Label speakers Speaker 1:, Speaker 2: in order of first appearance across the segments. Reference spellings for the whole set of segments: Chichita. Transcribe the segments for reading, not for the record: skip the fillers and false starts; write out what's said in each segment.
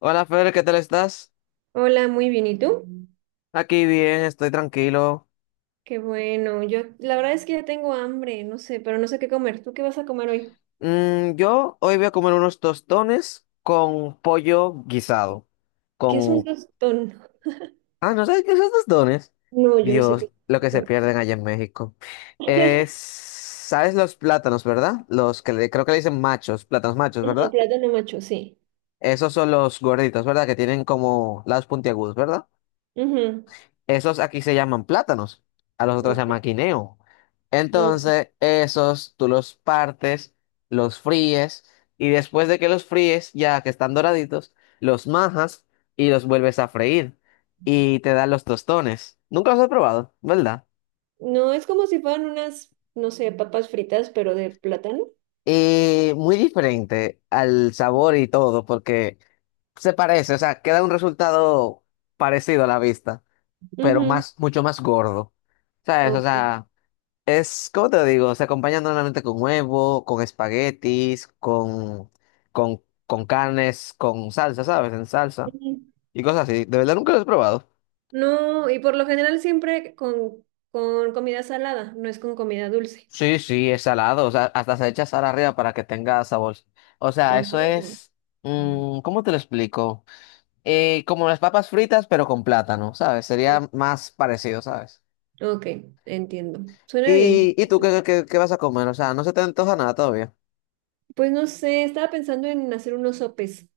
Speaker 1: Hola Fer, ¿qué tal estás?
Speaker 2: Hola, muy bien. ¿Y tú?
Speaker 1: Aquí bien, estoy tranquilo.
Speaker 2: Qué bueno. Yo, la verdad es que ya tengo hambre, no sé, pero no sé qué comer. ¿Tú qué vas a comer hoy?
Speaker 1: Yo hoy voy a comer unos tostones con pollo guisado.
Speaker 2: ¿Qué es un
Speaker 1: Con...
Speaker 2: tostón?
Speaker 1: Ah, ¿no sabes qué son tostones?
Speaker 2: No, yo no sé qué
Speaker 1: Dios,
Speaker 2: es
Speaker 1: lo
Speaker 2: un
Speaker 1: que se
Speaker 2: tostón.
Speaker 1: pierden allá en México. Es... ¿Sabes los plátanos, verdad? Creo que le dicen machos, plátanos machos,
Speaker 2: Ajá,
Speaker 1: ¿verdad?
Speaker 2: plátano macho, sí.
Speaker 1: Esos son los gorditos, ¿verdad? Que tienen como lados puntiagudos, ¿verdad?
Speaker 2: Ujú,
Speaker 1: Esos aquí se llaman plátanos, a los otros se
Speaker 2: ok.
Speaker 1: llama quineo.
Speaker 2: No,
Speaker 1: Entonces, esos tú los partes, los fríes y después de que los fríes, ya que están doraditos, los majas y los vuelves a freír y te dan los tostones. Nunca los he probado, ¿verdad?
Speaker 2: no, es como si fueran unas, no sé, papas fritas, pero de plátano.
Speaker 1: Y muy diferente al sabor y todo, porque se parece, o sea, queda un resultado parecido a la vista, pero
Speaker 2: Ujú,
Speaker 1: más, mucho más gordo. ¿Sabes? O
Speaker 2: ok.
Speaker 1: sea. Es, ¿cómo te digo? Se acompaña normalmente con huevo, con espaguetis, con carnes, con salsa, ¿sabes? En salsa
Speaker 2: Ujú.
Speaker 1: y cosas así. De verdad nunca lo he probado.
Speaker 2: No, y por lo general siempre con, comida salada, no es con comida dulce.
Speaker 1: Sí, sí, es salado. O sea, hasta se echa sal arriba para que tenga sabor. O sea, eso
Speaker 2: Ujú.
Speaker 1: es. ¿Cómo te lo explico? Como las papas fritas, pero con plátano, ¿sabes? Sería más parecido, ¿sabes?
Speaker 2: Ok, entiendo. Suena bien.
Speaker 1: ¿Y tú qué vas a comer? O sea, no se te antoja nada todavía.
Speaker 2: Pues no sé, estaba pensando en hacer unos sopes.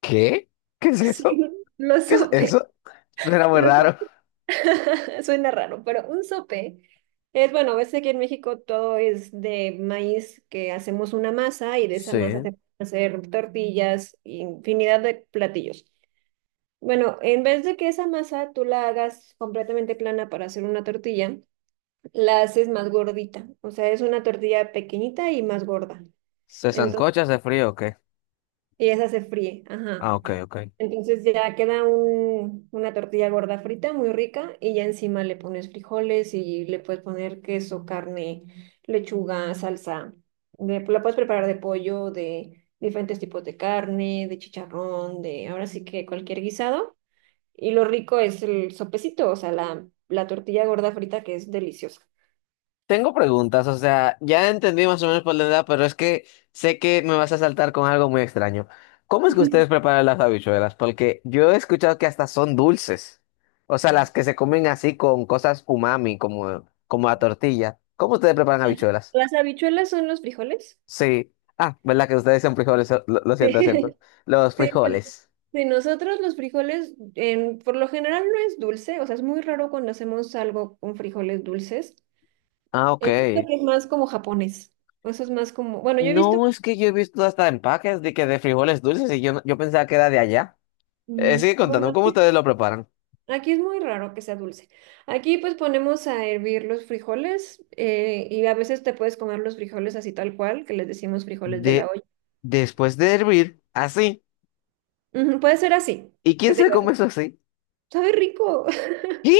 Speaker 1: ¿Qué? ¿Qué es
Speaker 2: Sí,
Speaker 1: eso?
Speaker 2: los
Speaker 1: ¿Qué es
Speaker 2: sopes.
Speaker 1: eso? Suena muy
Speaker 2: Los-
Speaker 1: raro.
Speaker 2: Suena raro, pero un sope es, bueno, ves que aquí en México todo es de maíz, que hacemos una masa y de esa masa
Speaker 1: Sí.
Speaker 2: se pueden hacer tortillas, infinidad de platillos. Bueno, en vez de que esa masa tú la hagas completamente plana para hacer una tortilla, la haces más gordita. O sea, es una tortilla pequeñita y más gorda.
Speaker 1: ¿Se
Speaker 2: Entonces,
Speaker 1: sancocha, se frío o qué?
Speaker 2: y esa se fríe, ajá.
Speaker 1: Ah, ok, ok.
Speaker 2: Entonces ya queda una tortilla gorda frita, muy rica, y ya encima le pones frijoles y le puedes poner queso, carne, lechuga, salsa. La puedes preparar de pollo, de diferentes tipos de carne, de chicharrón, de ahora sí que cualquier guisado. Y lo rico es el sopecito, o sea, la tortilla gorda frita que es deliciosa.
Speaker 1: Tengo preguntas, o sea, ya entendí más o menos por la edad, pero es que sé que me vas a saltar con algo muy extraño. ¿Cómo es que ustedes preparan las habichuelas? Porque yo he escuchado que hasta son dulces. O sea, las que se comen así con cosas umami, como la tortilla. ¿Cómo ustedes preparan habichuelas?
Speaker 2: Las habichuelas son los frijoles.
Speaker 1: Sí. Ah, ¿verdad que ustedes son frijoles? Lo siento, lo
Speaker 2: Sí.
Speaker 1: siento. Los
Speaker 2: Sí,
Speaker 1: frijoles.
Speaker 2: sí, nosotros los frijoles, por lo general no es dulce, o sea, es muy raro cuando hacemos algo con frijoles dulces.
Speaker 1: Ah, ok.
Speaker 2: Es que es más como japonés. Eso es más como, bueno, yo he visto,
Speaker 1: No, es que yo he visto hasta empaques de que de frijoles dulces y yo, no- yo pensaba que era de allá. Eh,
Speaker 2: no,
Speaker 1: sigue
Speaker 2: bueno,
Speaker 1: contando cómo
Speaker 2: aquí,
Speaker 1: ustedes lo preparan.
Speaker 2: aquí es muy raro que sea dulce. Aquí pues ponemos a hervir los frijoles y a veces te puedes comer los frijoles así tal cual, que les decimos frijoles de la
Speaker 1: De,
Speaker 2: olla.
Speaker 1: después de hervir, así.
Speaker 2: Ujú, puede ser así,
Speaker 1: ¿Y quién
Speaker 2: que te
Speaker 1: se come eso así?
Speaker 2: sabe rico.
Speaker 1: ¿Qué?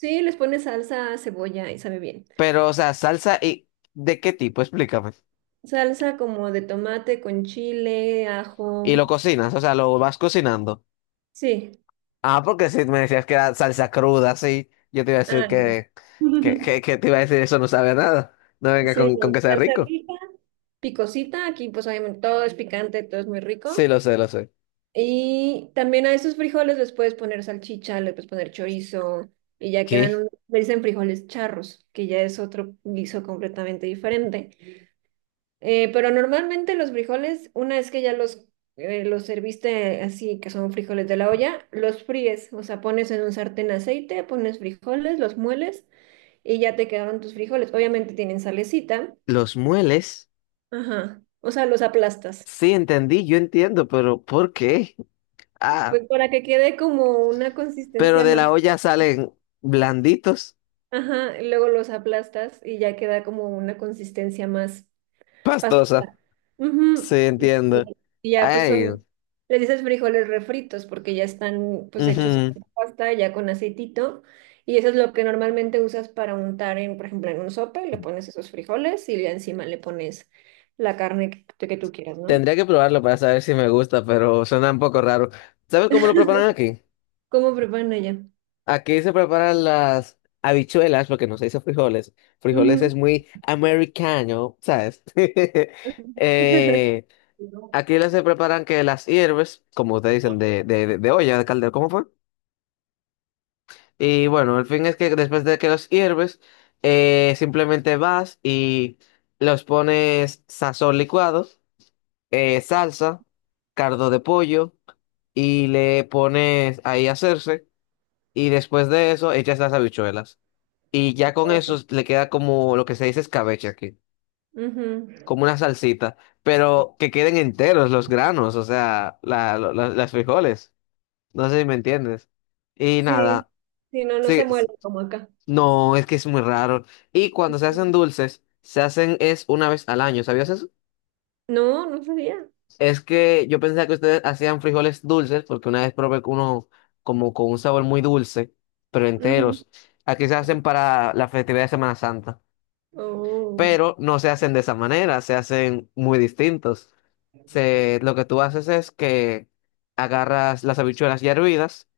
Speaker 2: Sí, les pones salsa, cebolla y sabe bien.
Speaker 1: Pero, o sea, salsa y ¿de qué tipo? Explícame.
Speaker 2: Salsa como de tomate con chile,
Speaker 1: Y
Speaker 2: ajo.
Speaker 1: lo cocinas, o sea, lo vas cocinando.
Speaker 2: Sí.
Speaker 1: Ah, porque si me decías que era salsa cruda, sí, yo te iba a decir
Speaker 2: Ah,
Speaker 1: que, que, que, que te iba a decir eso no sabe a nada. No venga
Speaker 2: sí,
Speaker 1: con que sea
Speaker 2: salsa
Speaker 1: rico.
Speaker 2: rica, picosita. Aquí pues obviamente todo es picante, todo es muy
Speaker 1: Sí,
Speaker 2: rico.
Speaker 1: lo sé, lo sé.
Speaker 2: Y también a esos frijoles les puedes poner salchicha, le puedes poner chorizo y ya quedan,
Speaker 1: ¿Qué?
Speaker 2: le dicen frijoles charros, que ya es otro guiso completamente diferente. Pero normalmente los frijoles, una vez que ya los serviste así, que son frijoles de la olla, los fríes, o sea, pones en un sartén aceite, pones frijoles, los mueles y ya te quedaron tus frijoles. Obviamente tienen salecita,
Speaker 1: ¿Los mueles?
Speaker 2: ajá, o sea, los aplastas,
Speaker 1: Sí, entendí, yo entiendo, pero ¿por qué? Ah,
Speaker 2: pues para que quede como una
Speaker 1: pero
Speaker 2: consistencia
Speaker 1: de
Speaker 2: más,
Speaker 1: la olla salen blanditos,
Speaker 2: ajá, y luego los aplastas y ya queda como una consistencia más pastosa.
Speaker 1: pastosa. Sí,
Speaker 2: Ujú. Y
Speaker 1: entiendo.
Speaker 2: ya pues
Speaker 1: Ay,
Speaker 2: son, le dices frijoles refritos porque ya están pues hechos
Speaker 1: ujú.
Speaker 2: en pasta, ya con aceitito. Y eso es lo que normalmente usas para untar en, por ejemplo, en un sope, le pones esos frijoles y ya encima le pones la carne que, tú quieras, ¿no?
Speaker 1: Tendría que probarlo para saber si me gusta, pero suena un poco raro. ¿Sabes cómo lo preparan aquí?
Speaker 2: ¿Cómo preparan allá?
Speaker 1: Aquí se preparan las habichuelas, porque no se dice frijoles. Frijoles es
Speaker 2: Ujú.
Speaker 1: muy americano, ¿sabes? Eh, aquí las se preparan que las hierves, como ustedes dicen, de olla, de caldero, ¿cómo fue? Y bueno, el fin es que después de que los hierves, simplemente vas y los pones sazón licuado, salsa, cardo de pollo y le pones ahí a hacerse. Y después de eso echas las habichuelas. Y ya con eso
Speaker 2: Oh.
Speaker 1: le queda como lo que se dice escabeche aquí,
Speaker 2: Ujú.
Speaker 1: como una salsita, pero que queden enteros los granos, o sea, las frijoles. No sé si me entiendes. Y
Speaker 2: Sí,
Speaker 1: nada,
Speaker 2: sí, no, no
Speaker 1: sí,
Speaker 2: se muele
Speaker 1: sí.
Speaker 2: como acá.
Speaker 1: No, es que es muy raro. Y cuando se hacen dulces, se hacen es una vez al año, ¿sabías eso?
Speaker 2: No, no sabía.
Speaker 1: Es que yo pensaba que ustedes hacían frijoles dulces, porque una vez probé con uno como con un sabor muy dulce, pero
Speaker 2: Ujú.
Speaker 1: enteros. Aquí se hacen para la festividad de Semana Santa,
Speaker 2: Oh.
Speaker 1: pero no se hacen de esa manera, se hacen muy distintos. Lo que tú haces es que agarras las habichuelas ya hervidas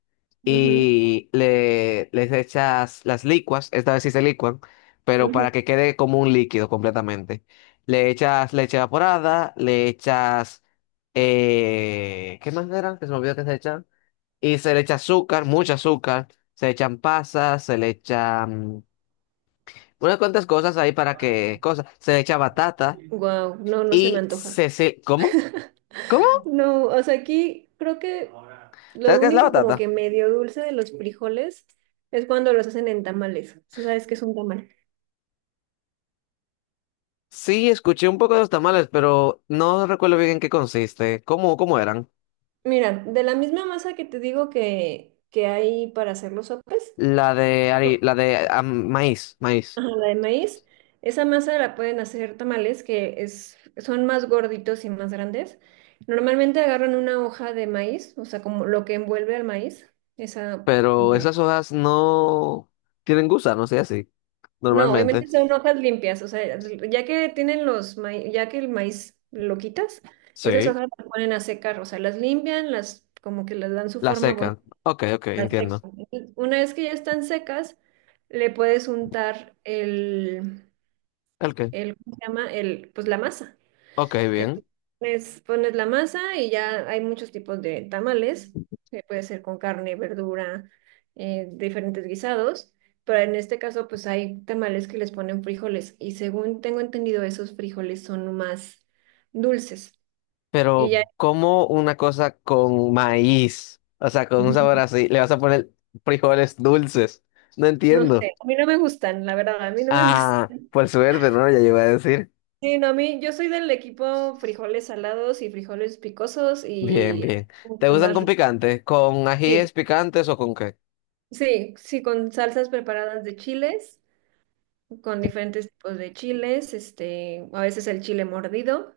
Speaker 2: Ujú,
Speaker 1: y les echas las licuas, esta vez sí se licuan, pero
Speaker 2: ujú.
Speaker 1: para que quede como un líquido completamente. Le echas leche evaporada, le echas... ¿Qué más eran? Que se me olvidó que se echan. Y se le echa azúcar, mucho azúcar, se echan pasas, se le echan unas cuantas cosas ahí para que... cosas, se le echa batata
Speaker 2: Wow, no, no se me
Speaker 1: y
Speaker 2: antoja.
Speaker 1: se ¿cómo? ¿Cómo?
Speaker 2: No, o sea, aquí creo que lo
Speaker 1: ¿Sabes qué es la
Speaker 2: único como
Speaker 1: batata?
Speaker 2: que medio dulce de los frijoles es cuando los hacen en tamales. Si sabes que es un tamal.
Speaker 1: Sí, escuché un poco de los tamales, pero no recuerdo bien en qué consiste. ¿Cómo eran?
Speaker 2: Mira, de la misma masa que te digo que, hay para hacer los sopes,
Speaker 1: La de maíz, maíz.
Speaker 2: ajá, la de maíz, esa masa la pueden hacer tamales que es, son más gorditos y más grandes. Normalmente agarran una hoja de maíz, o sea, como lo que envuelve al maíz, esa
Speaker 1: Pero
Speaker 2: como
Speaker 1: esas hojas no tienen gusanos y así.
Speaker 2: No,
Speaker 1: Normalmente.
Speaker 2: obviamente son hojas limpias, o sea, ya que tienen los maíz, ya que el maíz lo quitas, esas
Speaker 1: Sí.
Speaker 2: hojas las ponen a secar, o sea, las limpian, las como que les dan su
Speaker 1: La
Speaker 2: forma bonita,
Speaker 1: secan. Ok, ok,
Speaker 2: las
Speaker 1: entiendo.
Speaker 2: secan. Entonces, una vez que ya están secas, le puedes untar el,
Speaker 1: Ok,
Speaker 2: ¿cómo se llama? El, pues la masa.
Speaker 1: ok, bien.
Speaker 2: Entonces, pones la masa y ya hay muchos tipos de tamales, que puede ser con carne, verdura, diferentes guisados, pero en este caso pues hay tamales que les ponen frijoles y según tengo entendido esos frijoles son más dulces y
Speaker 1: Pero,
Speaker 2: ya
Speaker 1: ¿cómo una cosa con maíz? O sea, con un sabor así, le vas a poner frijoles dulces. No
Speaker 2: no
Speaker 1: entiendo.
Speaker 2: sé, a mí no me gustan, la verdad, a mí no me
Speaker 1: Ah,
Speaker 2: gustan.
Speaker 1: por suerte, ¿no? Ya yo iba a decir.
Speaker 2: Sí, no, a mí yo soy del equipo frijoles salados y frijoles picosos
Speaker 1: Bien,
Speaker 2: y
Speaker 1: bien. ¿Te
Speaker 2: mucho
Speaker 1: gustan
Speaker 2: más
Speaker 1: con
Speaker 2: rico.
Speaker 1: picante? ¿Con ajíes
Speaker 2: Sí,
Speaker 1: picantes o con qué?
Speaker 2: sí, sí, con salsas preparadas de chiles. Con diferentes tipos de chiles, este, a veces el chile mordido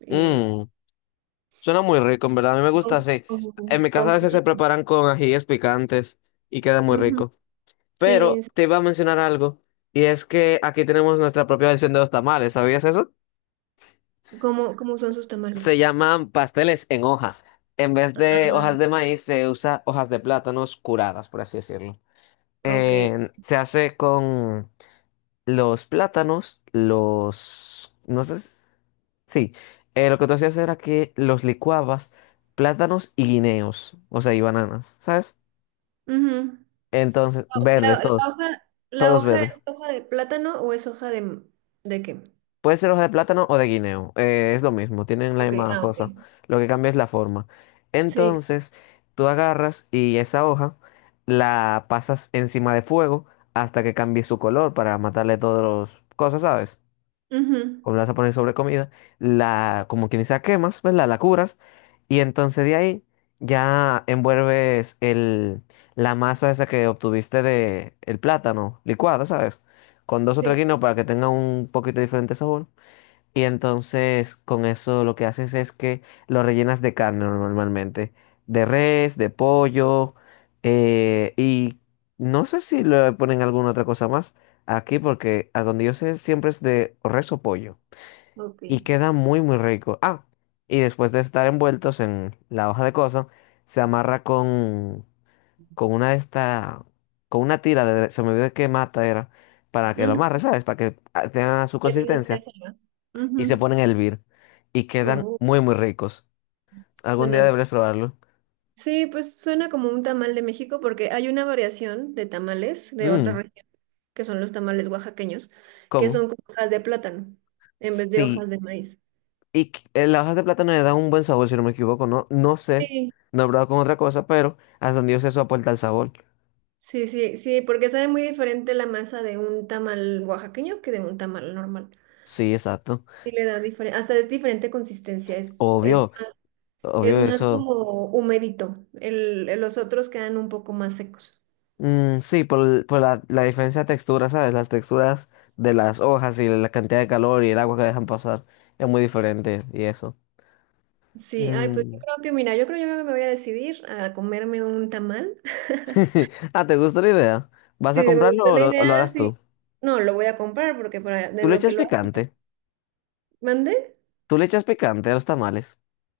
Speaker 2: y
Speaker 1: Mmm. Suena muy rico, en verdad. A mí me gusta
Speaker 2: con,
Speaker 1: así. En mi casa
Speaker 2: con
Speaker 1: a veces se
Speaker 2: quesito.
Speaker 1: preparan con ajíes picantes y queda muy
Speaker 2: Ujú.
Speaker 1: rico.
Speaker 2: Sí,
Speaker 1: Pero
Speaker 2: sí.
Speaker 1: te iba a mencionar algo, y es que aquí tenemos nuestra propia versión de los tamales. ¿Sabías eso?
Speaker 2: ¿Cómo, cómo son sus tamales?
Speaker 1: Se llaman pasteles en hojas. En vez de
Speaker 2: Ah,
Speaker 1: hojas de maíz, se usa hojas de plátanos curadas, por así decirlo.
Speaker 2: ok.
Speaker 1: Se hace con los plátanos, los... No sé, sí, lo que tú hacías era que los licuabas plátanos y guineos, o sea, y bananas, ¿sabes?
Speaker 2: Ujú.
Speaker 1: Entonces,
Speaker 2: La,
Speaker 1: verdes, todos,
Speaker 2: la
Speaker 1: todos
Speaker 2: hoja es
Speaker 1: verdes.
Speaker 2: hoja de plátano o es hoja de, ¿de qué?
Speaker 1: Puede ser hoja de plátano o de guineo, es lo mismo, tienen la
Speaker 2: Ok,
Speaker 1: misma
Speaker 2: ah, ok.
Speaker 1: cosa. Lo que cambia es la forma.
Speaker 2: Sí.
Speaker 1: Entonces, tú agarras y esa hoja la pasas encima de fuego hasta que cambie su color para matarle todas las cosas, ¿sabes?
Speaker 2: Ujú.
Speaker 1: O la vas a poner sobre comida, la, como quien dice, la quemas, ¿verdad? La curas, y entonces de ahí ya envuelves la masa esa que obtuviste de el plátano licuado, ¿sabes? Con dos o tres
Speaker 2: Sí.
Speaker 1: guineos para que tenga un poquito diferente sabor. Y entonces con eso lo que haces es que lo rellenas de carne normalmente, de res, de pollo, y no sé si le ponen alguna otra cosa más aquí porque a donde yo sé siempre es de res o pollo
Speaker 2: Ok.
Speaker 1: y queda muy muy rico. Ah, y después de estar envueltos en la hoja de coso, se amarra con una de esta, con una tira de, se me olvidó qué mata era, para que lo amarre,
Speaker 2: Ujú.
Speaker 1: ¿sabes? Para que tenga su
Speaker 2: Ay, no sé,
Speaker 1: consistencia
Speaker 2: esa no.
Speaker 1: y
Speaker 2: Ujú.
Speaker 1: se ponen a hervir y quedan
Speaker 2: Oh,
Speaker 1: muy muy ricos. Algún día
Speaker 2: suena.
Speaker 1: deberías probarlo.
Speaker 2: Sí, pues suena como un tamal de México porque hay una variación de tamales de otra
Speaker 1: Mm,
Speaker 2: región, que son los tamales oaxaqueños, que
Speaker 1: ¿cómo?
Speaker 2: son con hojas de plátano en vez de
Speaker 1: Sí,
Speaker 2: hojas de maíz.
Speaker 1: y las hojas de plátano le dan un buen sabor, si no me equivoco, no, no sé,
Speaker 2: Sí,
Speaker 1: no he probado con otra cosa, pero hasta donde yo sé eso aporta el sabor.
Speaker 2: sí, sí, sí, porque sabe muy diferente la masa de un tamal oaxaqueño que de un tamal normal.
Speaker 1: Sí, exacto.
Speaker 2: Sí le da diferente, hasta es diferente consistencia,
Speaker 1: Obvio.
Speaker 2: es
Speaker 1: Obvio
Speaker 2: más
Speaker 1: eso.
Speaker 2: como humedito. El, los otros quedan un poco más secos.
Speaker 1: Mm, sí, por la diferencia de textura, ¿sabes? Las texturas de las hojas y la cantidad de calor y el agua que dejan pasar es muy diferente y eso.
Speaker 2: Sí, ay, pues yo
Speaker 1: Mm.
Speaker 2: creo que, mira, yo creo que yo me voy a decidir a comerme un tamal.
Speaker 1: Ah, ¿te gusta la idea? ¿Vas
Speaker 2: Si
Speaker 1: a
Speaker 2: me gustó
Speaker 1: comprarlo o
Speaker 2: la
Speaker 1: lo
Speaker 2: idea,
Speaker 1: harás
Speaker 2: sí.
Speaker 1: tú?
Speaker 2: No, lo voy a comprar porque para
Speaker 1: ¿Tú
Speaker 2: en
Speaker 1: le
Speaker 2: lo que
Speaker 1: echas
Speaker 2: lo
Speaker 1: picante?
Speaker 2: mandé,
Speaker 1: ¿Tú le echas picante a los tamales?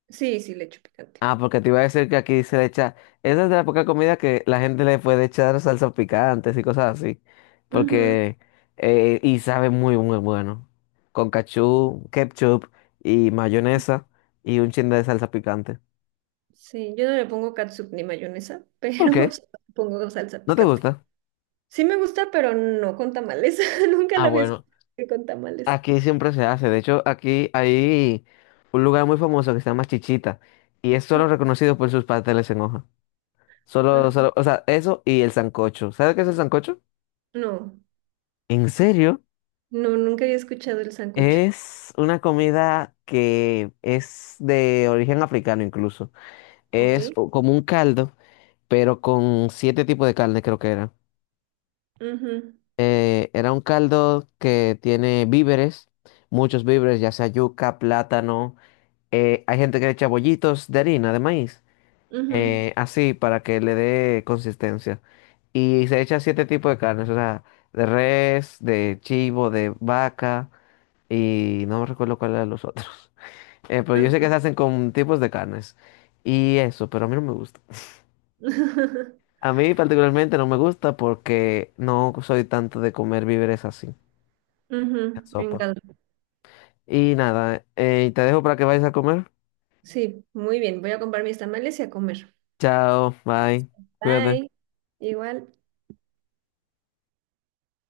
Speaker 2: sí, sí le echo picante.
Speaker 1: Ah, porque te iba a decir que aquí se le echa. Esa es de la poca comida que la gente le puede echar salsas picantes y cosas así.
Speaker 2: Ujú.
Speaker 1: Porque. Y sabe muy, muy bueno. Con cachú, ketchup y mayonesa y un chin de salsa picante.
Speaker 2: Sí, yo no le pongo catsup ni mayonesa,
Speaker 1: ¿Por
Speaker 2: pero
Speaker 1: qué?
Speaker 2: sí pongo salsa
Speaker 1: ¿No te
Speaker 2: picante.
Speaker 1: gusta?
Speaker 2: Sí me gusta, pero no con tamales. Nunca
Speaker 1: Ah,
Speaker 2: la había escuchado
Speaker 1: bueno.
Speaker 2: con tamales.
Speaker 1: Aquí siempre se hace. De hecho, aquí hay un lugar muy famoso que se llama Chichita. Y es solo reconocido por sus pasteles en hoja. Solo,
Speaker 2: Ah,
Speaker 1: solo. O sea, eso y el sancocho. ¿Sabes qué es el sancocho?
Speaker 2: no,
Speaker 1: ¿En serio?
Speaker 2: no, nunca había escuchado el sancocho.
Speaker 1: Es una comida que es de origen africano incluso.
Speaker 2: Ok.
Speaker 1: Como un caldo, pero con siete tipos de carne creo que era.
Speaker 2: Ujú,
Speaker 1: Era un caldo que tiene víveres, muchos víveres, ya sea yuca, plátano. Hay gente que le echa bollitos de harina, de maíz,
Speaker 2: ujú,
Speaker 1: así para que le dé consistencia. Y se echa siete tipos de carnes, o sea, de res, de chivo, de vaca y no me recuerdo cuál era los otros. Pero yo sé
Speaker 2: ah.
Speaker 1: que se hacen con tipos de carnes y eso, pero a mí no me gusta. A mí particularmente no me gusta porque no soy tanto de comer víveres así, en
Speaker 2: Ujú, en
Speaker 1: sopa.
Speaker 2: caldo.
Speaker 1: Y nada, te dejo para que vayas a comer.
Speaker 2: Sí, muy bien. Voy a comprar mis tamales y a comer.
Speaker 1: Chao, bye,
Speaker 2: Bye.
Speaker 1: cuídate.
Speaker 2: Igual.